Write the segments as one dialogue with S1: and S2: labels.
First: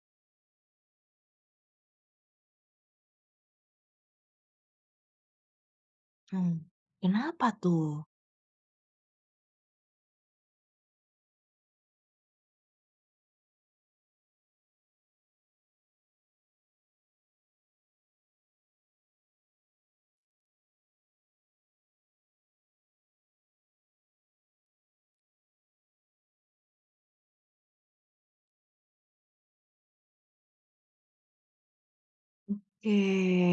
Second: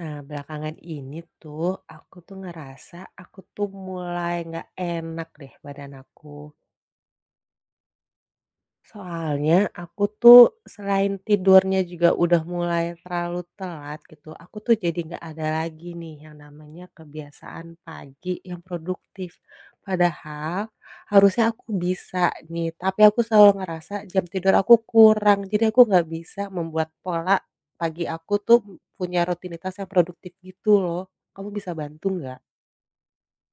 S1: Nah, belakangan ini tuh aku tuh ngerasa aku tuh mulai nggak enak deh badan aku.
S2: Mmm, Kenapa tuh?
S1: Soalnya aku tuh selain tidurnya juga udah mulai terlalu telat gitu, aku tuh jadi nggak ada lagi nih yang namanya kebiasaan pagi yang produktif. Padahal harusnya aku bisa nih, tapi aku selalu ngerasa jam tidur aku kurang, jadi aku nggak bisa membuat pola pagi aku tuh punya rutinitas yang produktif gitu loh. Kamu bisa bantu nggak?
S2: Oke,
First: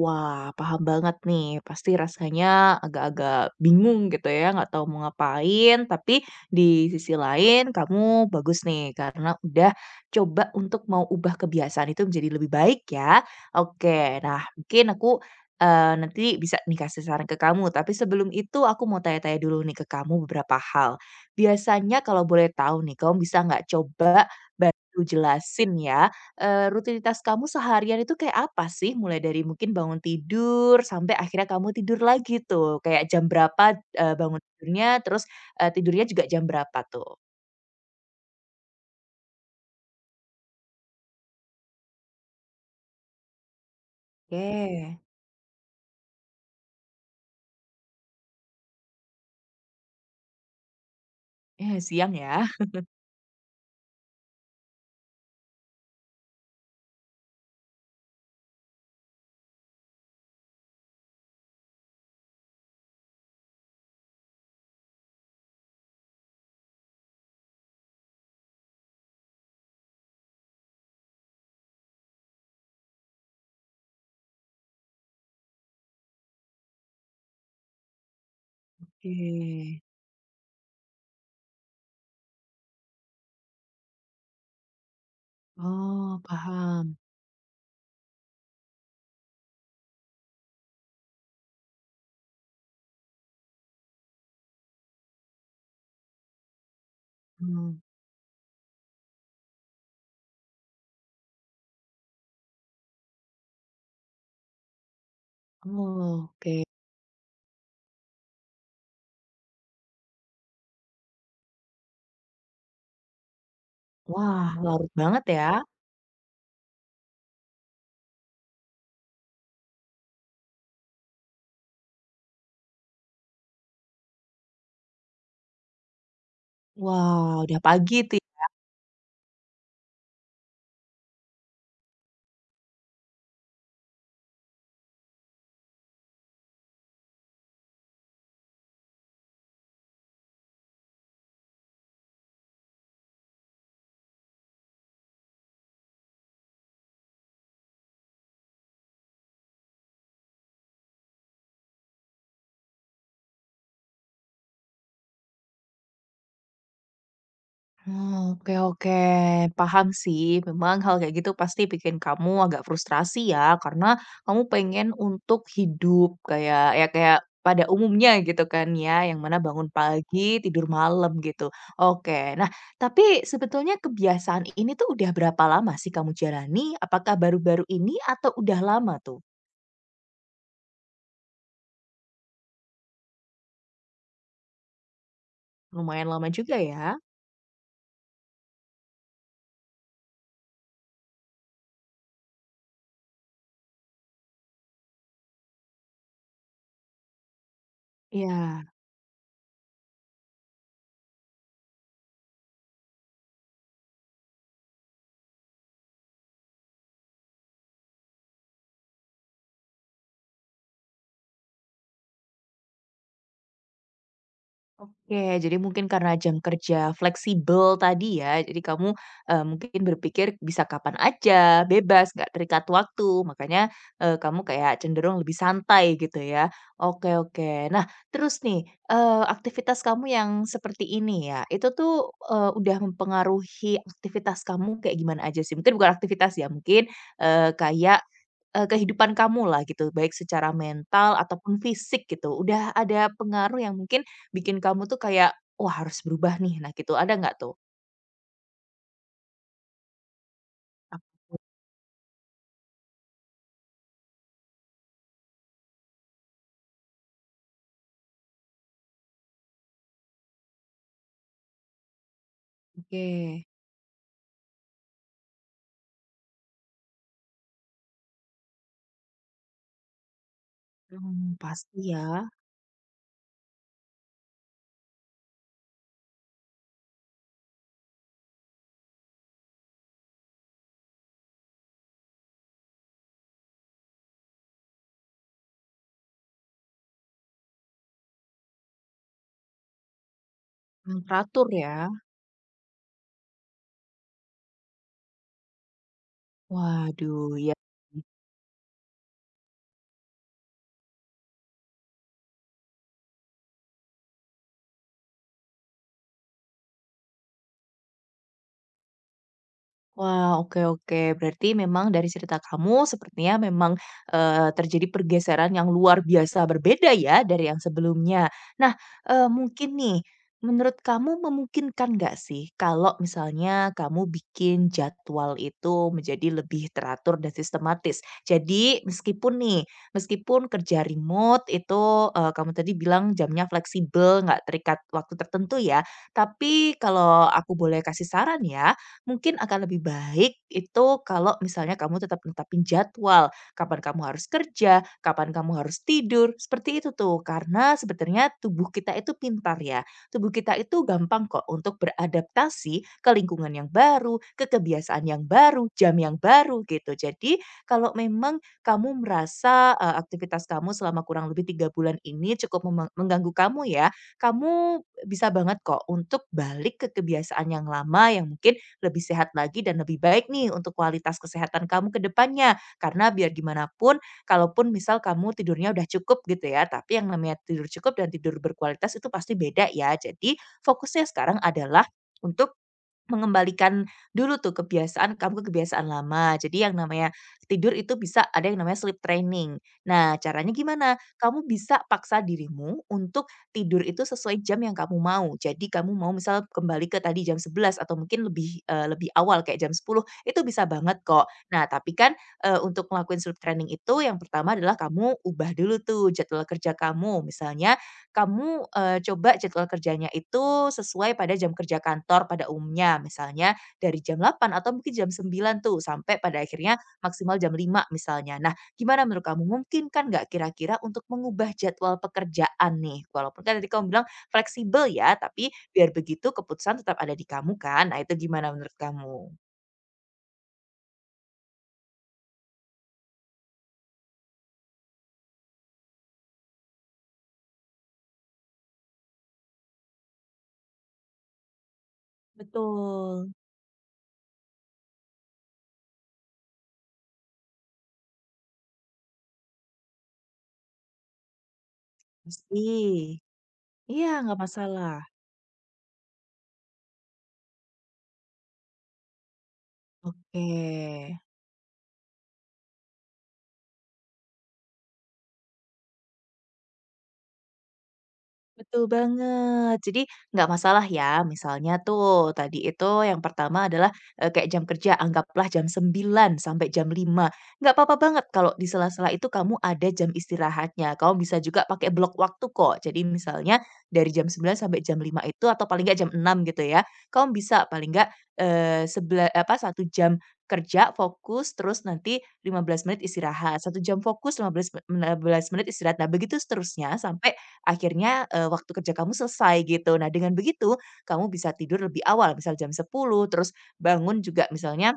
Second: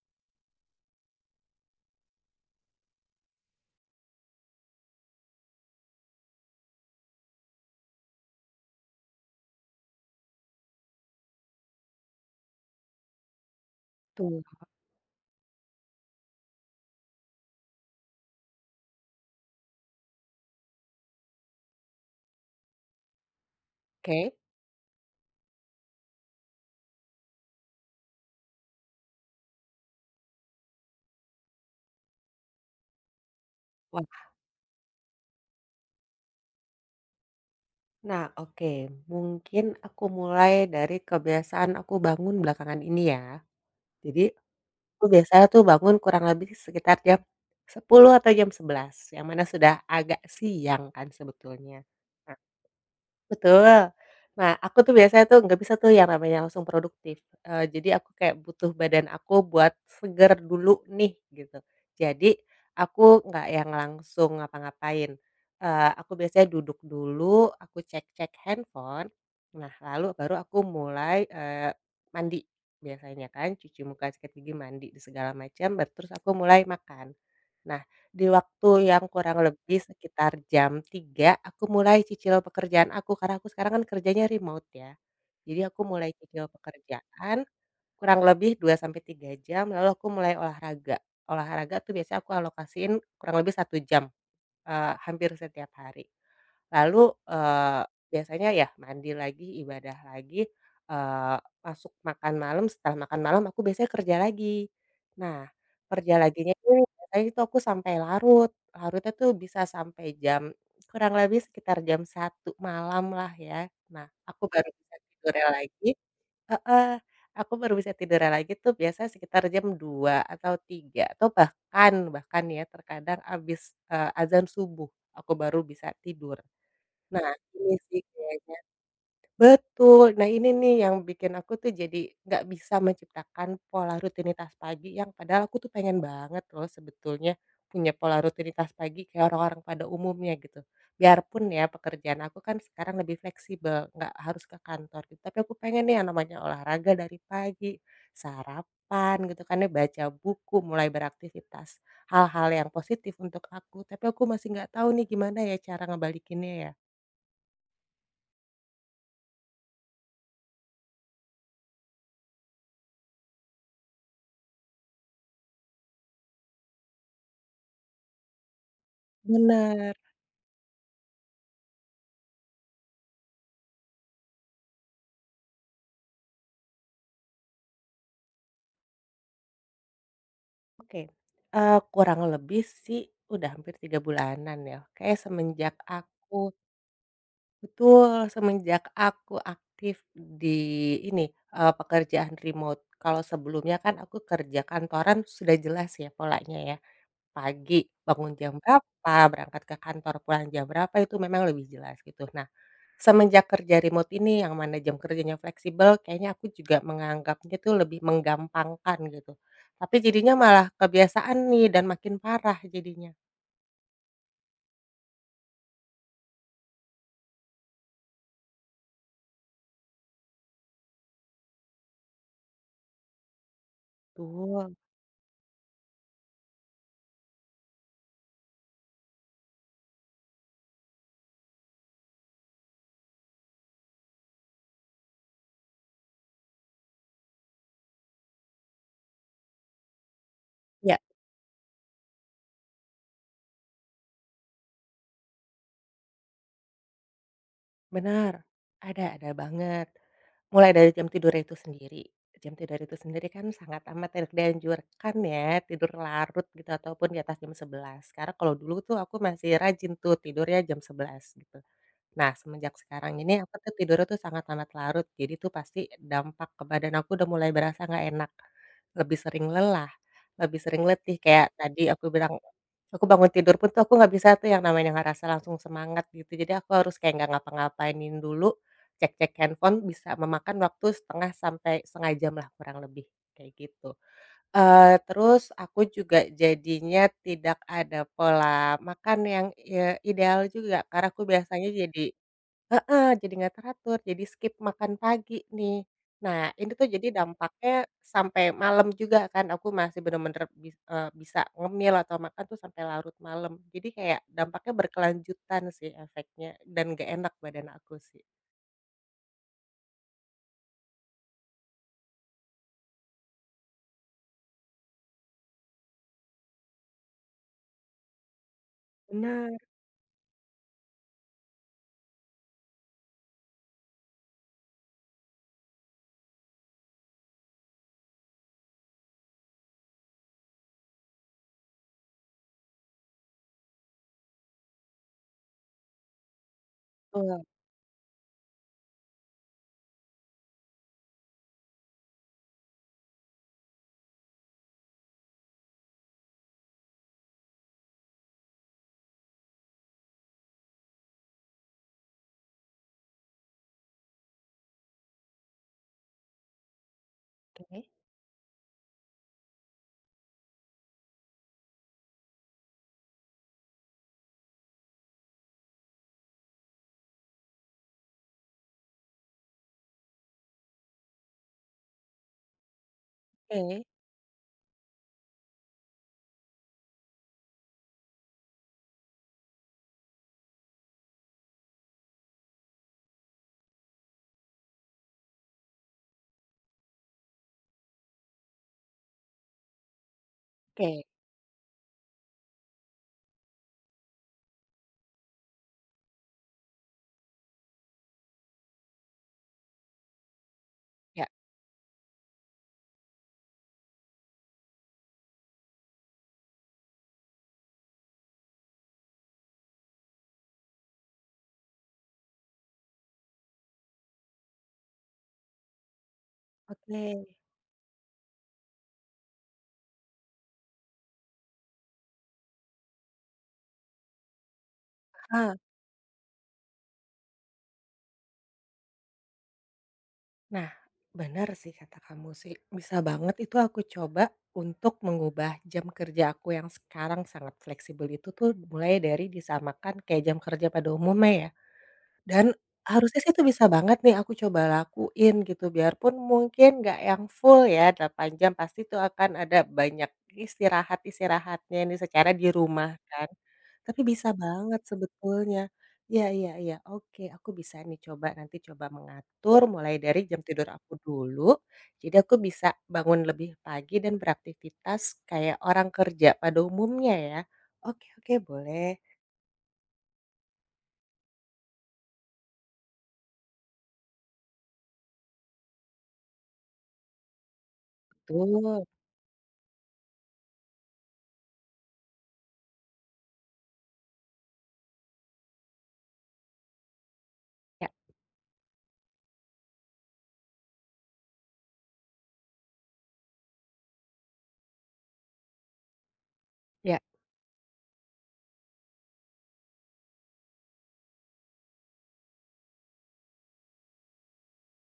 S2: wah paham banget nih, pasti rasanya agak-agak bingung gitu ya, nggak tahu mau ngapain, tapi di sisi lain kamu bagus nih karena udah coba untuk mau ubah kebiasaan itu menjadi lebih baik ya. Oke, nah
S1: Tuh.
S2: mungkin aku, nanti bisa nih kasih saran ke kamu, tapi sebelum itu aku mau tanya-tanya dulu nih ke kamu beberapa hal. Biasanya kalau boleh tahu nih, kamu bisa nggak coba
S1: Oke.
S2: bantu jelasin ya, rutinitas kamu seharian itu kayak apa sih? Mulai dari mungkin bangun tidur, sampai akhirnya kamu tidur lagi tuh. Kayak jam berapa,
S1: Wah.
S2: bangun tidurnya, terus, tidurnya juga jam berapa tuh?
S1: Nah, oke. Mungkin aku mulai dari kebiasaan aku bangun belakangan ini ya. Jadi,
S2: Oke.
S1: aku biasanya tuh bangun kurang lebih sekitar jam 10 atau jam 11, yang mana sudah agak siang kan
S2: Eh,
S1: sebetulnya.
S2: siang
S1: Nah,
S2: ya?
S1: betul. Nah, aku tuh biasanya tuh nggak bisa tuh yang namanya langsung produktif, jadi aku kayak butuh badan aku buat seger dulu nih, gitu. Jadi, aku nggak yang langsung ngapa-ngapain, aku biasanya duduk dulu, aku cek-cek handphone, nah lalu baru aku mulai, mandi biasanya kan, cuci muka, sikat gigi, mandi, segala macam, baru terus aku mulai makan. Nah di waktu yang kurang lebih
S2: Oke.
S1: sekitar jam 3, aku mulai cicil pekerjaan aku, karena aku sekarang kan kerjanya remote ya. Jadi aku mulai
S2: Oh,
S1: cicil
S2: paham.
S1: pekerjaan, kurang lebih 2 sampai 3 jam, lalu aku mulai olahraga. Olahraga tuh biasanya aku alokasiin kurang lebih 1 jam. Hampir setiap hari. Lalu,
S2: Mmm.
S1: biasanya ya mandi lagi, ibadah lagi, eee, masuk makan malam, setelah makan malam aku biasanya kerja lagi. Nah, kerja laginya
S2: Oke.
S1: ini biasanya itu aku sampai larut, larutnya tuh bisa sampai jam kurang lebih sekitar jam 1 malam lah ya. Nah, aku
S2: Wah,
S1: baru
S2: larut
S1: bisa
S2: banget ya.
S1: tidurnya lagi. Heeh, aku baru bisa tidur lagi tuh biasanya sekitar jam 2 atau 3 atau bahkan bahkan ya terkadang abis azan subuh aku baru bisa tidur.
S2: Wah,
S1: Nah
S2: udah
S1: ini
S2: pagi
S1: sih
S2: tuh.
S1: kayaknya betul. Nah, ini nih yang bikin aku tuh jadi nggak bisa menciptakan pola rutinitas pagi yang padahal aku tuh pengen banget loh sebetulnya punya pola rutinitas pagi kayak orang-orang pada umumnya gitu. Biarpun ya pekerjaan aku kan sekarang lebih fleksibel, nggak harus ke kantor gitu. Tapi aku pengen nih yang namanya olahraga dari pagi, sarapan gitu kan ya, baca buku, mulai beraktivitas. Hal-hal yang positif untuk aku, tapi aku masih nggak tahu nih gimana ya cara ngebalikinnya ya.
S2: Oh, oke oke, paham sih. Memang hal kayak gitu pasti bikin kamu agak frustrasi ya, karena kamu pengen untuk hidup kayak ya kayak pada umumnya gitu kan ya, yang mana bangun
S1: Benar.
S2: pagi, tidur malam gitu. Oke. Nah, tapi sebetulnya kebiasaan ini tuh udah berapa lama sih kamu jalani? Apakah baru-baru ini atau udah lama tuh?
S1: Oke, kurang lebih sih udah hampir 3 bulanan ya. Kayak semenjak
S2: Lumayan lama
S1: aku
S2: juga ya.
S1: betul, semenjak aku aktif di ini, pekerjaan remote. Kalau sebelumnya kan aku kerja kantoran sudah jelas ya polanya ya, pagi bangun jam
S2: Ya.
S1: berapa, berangkat ke kantor, pulang jam berapa, itu memang lebih jelas gitu. Nah, semenjak kerja remote ini yang mana jam kerjanya fleksibel, kayaknya aku juga menganggapnya tuh lebih menggampangkan gitu. Tapi jadinya malah kebiasaan nih dan makin parah jadinya.
S2: Oke, jadi mungkin karena jam kerja fleksibel tadi ya, jadi kamu, mungkin berpikir bisa kapan aja, bebas, nggak terikat waktu, makanya, kamu
S1: Tuh,
S2: kayak cenderung lebih santai gitu ya. Oke oke. Nah, terus nih, aktivitas kamu yang seperti ini ya, itu tuh, udah mempengaruhi aktivitas kamu kayak gimana aja sih? Mungkin bukan aktivitas ya, mungkin, kayak, kehidupan kamu lah gitu, baik secara
S1: ya,
S2: mental ataupun fisik gitu. Udah ada pengaruh yang mungkin bikin kamu tuh kayak, "Wah harus berubah nih." Nah gitu, ada nggak tuh?
S1: benar. Ada banget. Mulai dari jam tidur
S2: Apa
S1: itu sendiri. Jam tidur itu sendiri kan sangat amat tidak dianjurkan ya, tidur larut gitu ataupun di atas jam 11. Karena kalau dulu tuh aku masih rajin tuh tidurnya jam 11 gitu. Nah, semenjak sekarang
S2: Oke.
S1: ini aku tuh tidurnya tuh sangat amat larut, jadi tuh pasti dampak ke badan aku udah mulai berasa nggak enak. Lebih sering lelah, lebih sering letih, kayak
S2: Pasti
S1: tadi aku
S2: ya,
S1: bilang, aku bangun tidur pun tuh aku nggak bisa tuh yang namanya ngerasa langsung semangat gitu. Jadi aku harus kayak nggak ngapa-ngapainin dulu, cek-cek handphone bisa memakan waktu setengah sampai setengah jam lah kurang lebih, kayak gitu. Terus aku juga jadinya tidak ada pola makan yang, ideal juga,
S2: yang
S1: karena aku
S2: teratur
S1: biasanya
S2: ya.
S1: jadi heeh, jadi nggak teratur, jadi skip makan pagi nih. Nah, ini tuh jadi
S2: Waduh, ya.
S1: dampaknya sampai malam juga kan, aku masih bener-bener bisa ngemil atau makan tuh sampai larut malam. Jadi kayak dampaknya berkelanjutan sih efeknya dan nggak enak badan aku sih.
S2: Wah, oke oke. Berarti memang dari cerita kamu sepertinya memang, terjadi pergeseran yang luar biasa berbeda ya dari yang sebelumnya. Nah,
S1: Bener,
S2: mungkin nih, menurut kamu memungkinkan nggak sih kalau misalnya kamu bikin jadwal itu menjadi lebih teratur dan sistematis? Jadi meskipun nih, meskipun kerja remote itu, kamu tadi bilang jamnya fleksibel, nggak terikat waktu tertentu ya, tapi kalau
S1: oke.
S2: aku boleh kasih saran ya, mungkin akan lebih baik itu kalau misalnya kamu tetap netapin jadwal, kapan kamu harus kerja, kapan kamu harus tidur, seperti itu tuh. Karena sebenarnya tubuh kita itu pintar ya. Tubuh kita itu gampang kok untuk beradaptasi ke lingkungan yang baru, ke kebiasaan yang baru, jam yang baru gitu. Jadi kalau memang kamu merasa eh, aktivitas kamu selama kurang lebih tiga bulan ini cukup mengganggu kamu ya, kamu bisa banget kok untuk balik ke kebiasaan yang lama yang mungkin lebih sehat lagi dan lebih baik nih untuk kualitas kesehatan kamu ke depannya. Karena biar gimana
S1: Oke
S2: pun, kalaupun misal kamu tidurnya udah cukup gitu ya, tapi yang namanya tidur cukup dan tidur berkualitas itu pasti beda ya. Jadi fokusnya sekarang adalah untuk mengembalikan dulu tuh kebiasaan kamu ke kebiasaan lama. Jadi yang namanya tidur itu bisa ada yang namanya sleep training. Nah, caranya gimana?
S1: oke,
S2: Kamu bisa paksa dirimu untuk tidur itu sesuai jam yang kamu mau. Jadi kamu mau misal kembali ke tadi jam 11 atau mungkin lebih, lebih awal kayak jam 10 itu bisa banget kok.
S1: ya.
S2: Nah, tapi kan, untuk ngelakuin sleep training itu yang pertama adalah kamu ubah dulu tuh jadwal kerja kamu. Misalnya kamu, coba jadwal kerjanya itu sesuai pada jam kerja kantor pada umumnya. Misalnya dari jam delapan atau mungkin jam sembilan tuh, sampai pada akhirnya
S1: Oke.
S2: maksimal jam lima misalnya. Nah, gimana menurut kamu, mungkin kan nggak kira-kira untuk mengubah jadwal pekerjaan nih? Walaupun kan tadi kamu bilang fleksibel ya, tapi
S1: Heeh.
S2: biar begitu keputusan tetap ada di kamu kan. Nah, itu gimana menurut kamu?
S1: Nah, benar sih kata kamu sih, bisa banget itu aku coba untuk mengubah jam kerja aku yang sekarang sangat fleksibel itu tuh mulai dari disamakan kayak jam kerja pada umumnya ya. Dan harusnya sih
S2: Betul.
S1: itu bisa banget nih aku coba lakuin gitu, biarpun mungkin nggak yang full ya 8 jam, pasti itu akan ada banyak istirahat-istirahatnya nih secara di
S2: Pasti.
S1: rumah kan. Tapi
S2: Iya,
S1: bisa
S2: nggak
S1: banget
S2: masalah.
S1: sebetulnya. Iya iya iya, oke aku bisa nih coba nanti coba mengatur mulai dari jam
S2: Oke.
S1: tidur aku dulu, jadi aku bisa bangun lebih pagi dan beraktivitas kayak orang kerja pada umumnya ya. Oke oke
S2: Betul
S1: boleh,
S2: banget. Jadi nggak masalah ya, misalnya tuh tadi itu yang pertama adalah, kayak jam kerja anggaplah jam sembilan sampai jam lima. Nggak apa-apa banget kalau di
S1: betul.
S2: sela-sela itu kamu ada jam istirahatnya. Kamu bisa juga pakai blok waktu kok. Jadi misalnya dari jam sembilan sampai jam lima itu atau paling nggak jam enam gitu ya, kamu bisa
S1: Ya
S2: paling nggak, satu jam kerja fokus, terus nanti 15 menit istirahat, satu jam fokus, 15 15 menit istirahat. Nah begitu seterusnya
S1: ya.
S2: sampai akhirnya, waktu kerja kamu selesai gitu. Nah dengan begitu, kamu bisa tidur lebih awal misal jam sepuluh, terus bangun juga misalnya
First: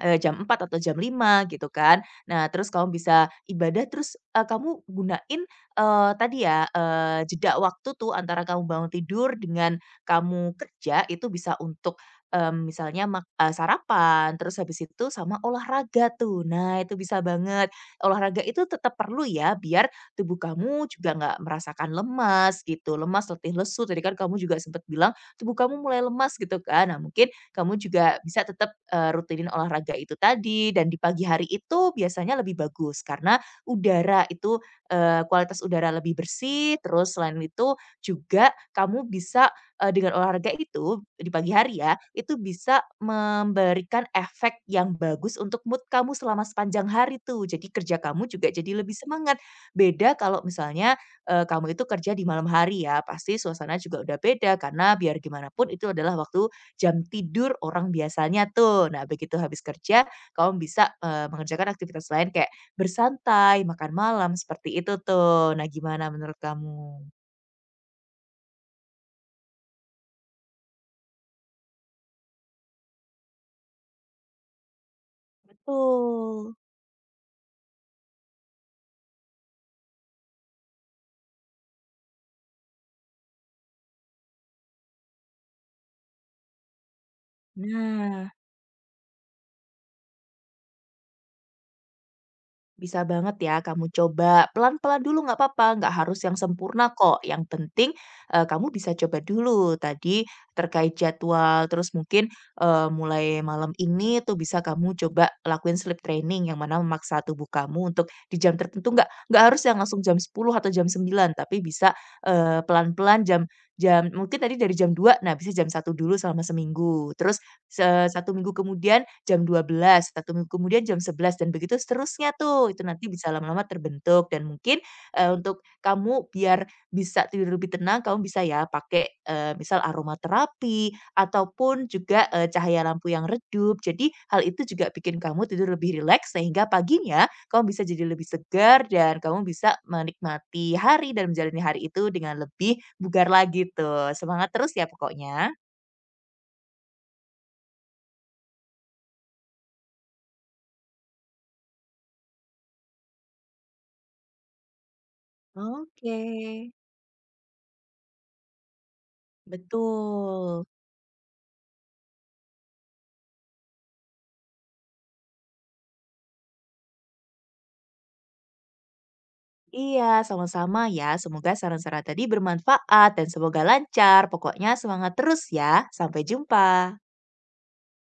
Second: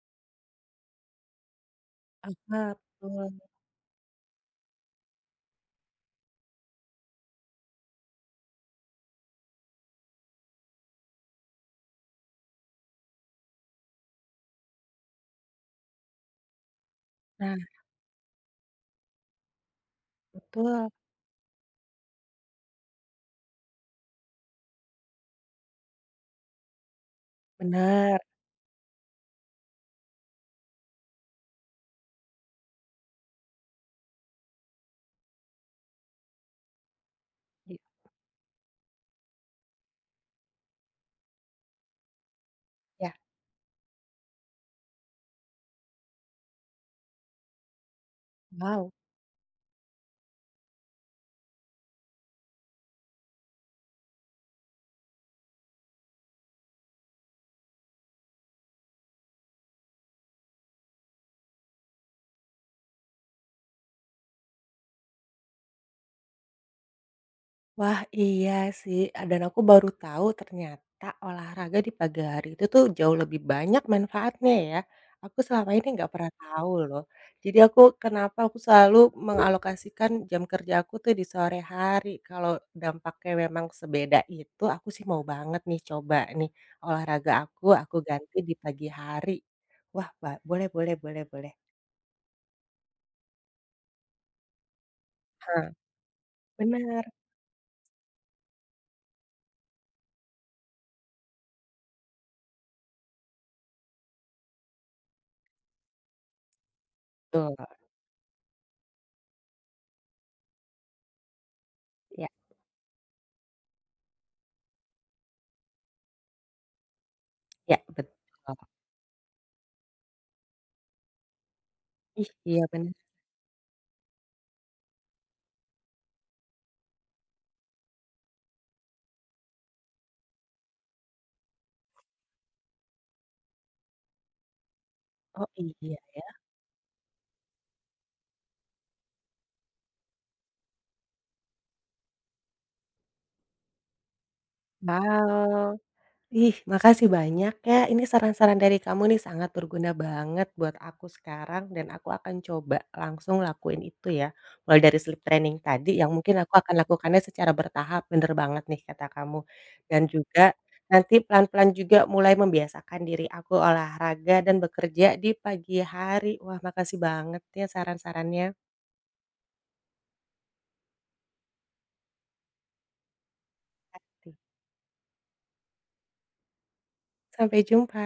S2: Jam empat atau jam lima gitu kan. Nah, terus
S1: Aha,
S2: kamu bisa
S1: betul.
S2: ibadah terus, kamu gunain, tadi ya, jeda waktu tuh antara kamu bangun tidur dengan kamu kerja itu bisa untuk, misalnya sarapan, terus habis itu sama olahraga tuh. Nah, itu bisa
S1: Nah,
S2: banget. Olahraga itu tetap perlu ya biar tubuh kamu
S1: betul,
S2: juga nggak merasakan lemas gitu, lemas, letih, lesu, tadi kan kamu juga sempet bilang tubuh kamu mulai lemas gitu kan. Nah, mungkin kamu
S1: benar.
S2: juga bisa tetap, rutinin olahraga itu tadi dan di pagi hari itu biasanya lebih bagus karena udara itu, kualitas udara lebih bersih, terus selain
S1: Di
S2: itu juga kamu bisa, dengan olahraga itu di pagi hari ya, itu bisa
S1: Ya,
S2: memberikan efek yang bagus untuk mood kamu selama sepanjang hari tuh. Jadi kerja kamu juga jadi
S1: wow.
S2: lebih semangat. Beda kalau misalnya, kamu itu kerja di malam hari ya, pasti suasana juga udah beda karena biar gimana pun itu adalah waktu jam tidur orang biasanya tuh. Nah, begitu habis kerja kamu bisa, mengerjakan aktivitas lain kayak bersantai, makan malam, seperti itu tuh. Nah, gimana menurut kamu?
S1: Wah, iya sih, ah, dan aku baru tahu ternyata olahraga di pagi hari itu tuh jauh lebih banyak manfaatnya ya. Aku selama ini nggak pernah
S2: Betul.
S1: tahu loh. Jadi aku kenapa aku selalu mengalokasikan jam kerja aku tuh di sore hari, kalau dampaknya memang sebeda itu, aku sih mau banget nih coba nih, olahraga aku
S2: Nah.
S1: ganti di pagi hari. Wah, boleh boleh boleh boleh.
S2: Bisa banget ya kamu coba pelan-pelan dulu nggak apa-apa,
S1: Heeh,
S2: nggak harus yang sempurna
S1: bener,
S2: kok. Yang penting, kamu bisa coba dulu tadi terkait jadwal, terus mungkin, mulai malam ini tuh bisa kamu coba lakuin sleep training yang mana memaksa tubuh
S1: betul.
S2: kamu untuk di jam tertentu nggak harus yang langsung jam sepuluh atau jam sembilan tapi bisa, pelan-pelan jam jam mungkin tadi dari jam dua nah bisa jam satu dulu selama seminggu. Terus
S1: Ya,
S2: se
S1: betul.
S2: 1 minggu kemudian jam 12, 1 minggu kemudian jam 11 dan begitu
S1: Ih,
S2: seterusnya
S1: iya
S2: tuh. Itu
S1: bener.
S2: nanti bisa lama-lama terbentuk dan mungkin, untuk kamu biar bisa tidur lebih tenang, kamu bisa ya pakai, misal aromaterapi ataupun juga, cahaya lampu yang redup. Jadi hal itu juga bikin kamu
S1: Oh,
S2: tidur
S1: iya
S2: lebih
S1: ya.
S2: rileks sehingga paginya kamu bisa jadi lebih segar dan kamu bisa menikmati hari dan menjalani hari itu dengan lebih bugar lagi tuh. Semangat terus ya pokoknya.
S1: Wow. Ih, makasih banyak ya. Ini saran-saran dari kamu nih sangat berguna banget buat aku sekarang dan aku akan coba langsung lakuin itu ya. Mulai dari sleep training tadi yang
S2: Oke.
S1: mungkin aku akan lakukannya secara bertahap, bener banget nih kata kamu. Dan juga
S2: Betul.
S1: nanti pelan-pelan juga mulai membiasakan diri aku olahraga dan bekerja di pagi hari. Wah, makasih banget ya saran-sarannya.
S2: Iya, sama-sama ya. Semoga saran-saran tadi bermanfaat dan semoga lancar. Pokoknya semangat terus ya. Sampai jumpa.
S1: Sampai jumpa.